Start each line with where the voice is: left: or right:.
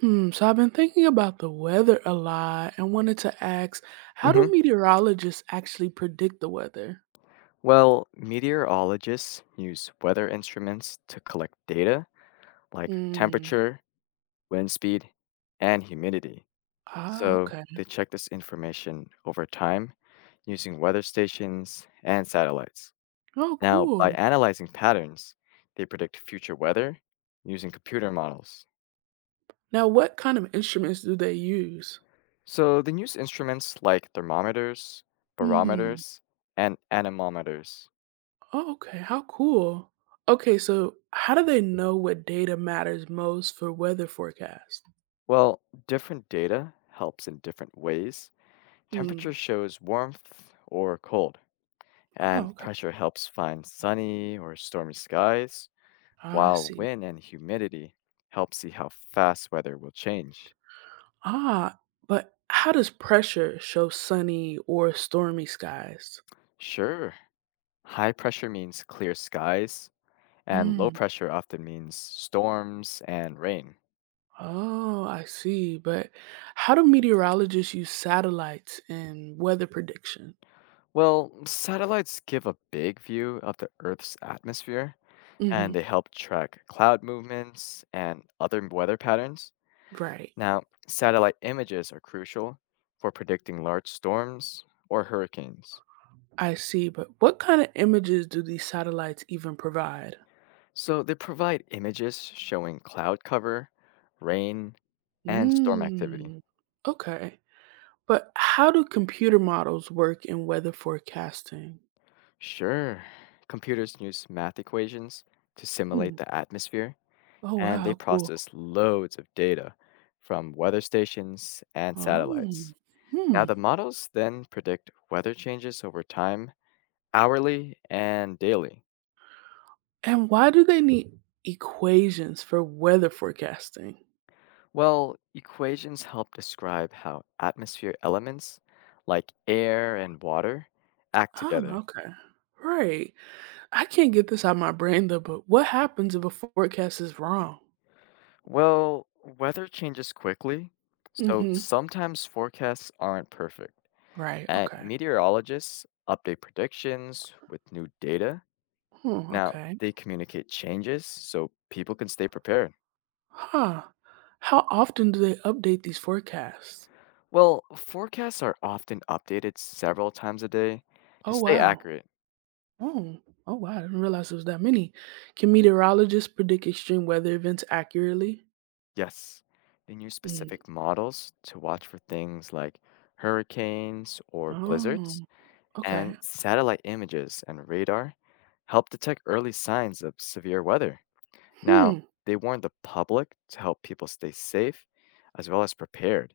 right: Hmm, so I've been thinking about the weather a lot and wanted to ask, how do
left: hmm
right: meteorologists actually predict the weather?
left: Well, meteorologists use weather instruments to collect data like
right: Mm.
left: temperature, wind speed, and humidity.
right: Ah,
left: So
right: okay.
left: they check this information over time using weather stations and satellites.
right: Oh,
left: Now, by
right: cool.
left: analyzing patterns, they predict future weather using computer models.
right: Now, what kind of instruments do they use?
left: So they use instruments like thermometers,
right: Hmm.
left: barometers, and anemometers.
right: Oh, okay. How cool. Okay, so how do they know what data matters most for weather forecasts?
left: Well, different data helps in different ways. Temperature
right: Hmm.
left: shows warmth or cold,
right: Oh,
left: and
right: okay.
left: pressure helps find sunny or stormy skies,
right: I
left: while
right: see.
left: wind and humidity help see how fast weather will change.
right: Ah, but how does pressure show sunny or stormy skies?
left: Sure, high pressure means clear skies, and low pressure often means storms and rain.
right: Oh, I see. But how do meteorologists use satellites in weather prediction?
left: Well, satellites give a big view of the Earth's atmosphere, and they
right: Hmm.
left: help track cloud movements and other weather patterns.
right: Right.
left: Now, satellite images are crucial for predicting large storms or hurricanes.
right: I see. But what kind of images do these satellites even provide?
left: So they provide images showing cloud cover, rain, and storm activity.
right: Mm, okay. But how do computer models work in weather forecasting?
left: Sure, computers use math equations to
right: Hmm.
left: simulate the atmosphere,
right: Oh,
left: and they
right: wow. Cool.
left: process loads of data from weather stations and
right: Oh,
left: satellites. Now,
right: hmm.
left: the models then predict weather changes over time, hourly and daily.
right: And why do they need equations for weather forecasting?
left: Well, equations help describe how atmosphere elements like air and water act
right: Ah,
left: together.
right: okay. Right. I can't get this out of my brain though, but what happens if a forecast is wrong?
left: Well, weather changes quickly, so
right: Mhm.
left: sometimes forecasts aren't perfect,
right: Right,
left: and
right: okay.
left: meteorologists update predictions with new data.
right: Hmm,
left: Now,
right: okay.
left: they communicate changes so people can stay prepared.
right: Huh. How often do they update these forecasts?
left: Well, forecasts are often updated several times a day to
right: Oh,
left: stay
right: wow.
left: accurate.
right: Oh. Oh, wow, I didn't realize there was that many. Can meteorologists predict extreme weather events accurately?
left: Yes. They use
right: Mm.
left: specific models to watch for things like hurricanes or
right: Oh.
left: blizzards,
right: Okay.
left: and satellite images and radar help detect early signs of severe weather. Now,
right: Hmm.
left: they warn the public to help people stay safe as well as prepared.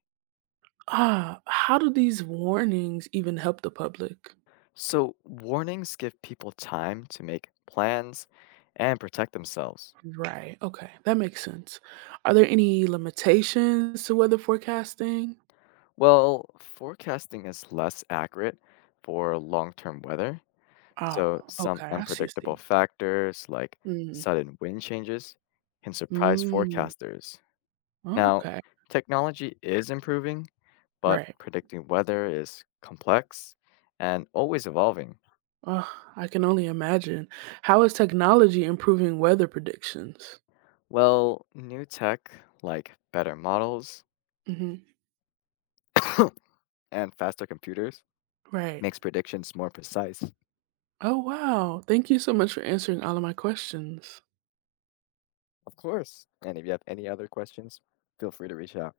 right: Ah, how do these warnings even help the public?
left: So, warnings give people time to make plans and protect themselves.
right: Right. Okay. That makes sense. Are there any limitations to weather forecasting?
left: Well, forecasting is less accurate for long term weather.
right: Oh,
left: So some
right: okay, I see,
left: unpredictable factors like
right: Mhm.
left: sudden wind changes can surprise
right: Mm,
left: forecasters. Now,
right: okay,
left: technology is improving, but
right: right.
left: predicting weather is complex and always evolving.
right: Ugh, I can only imagine. How is technology improving weather predictions?
left: Well, new tech like better models
right: Mhm,
left: and faster computers
right: right.
left: makes predictions more precise.
right: Oh, wow. Thank you so much for answering all of my questions.
left: Of course. And if you have any other questions, feel free to reach out.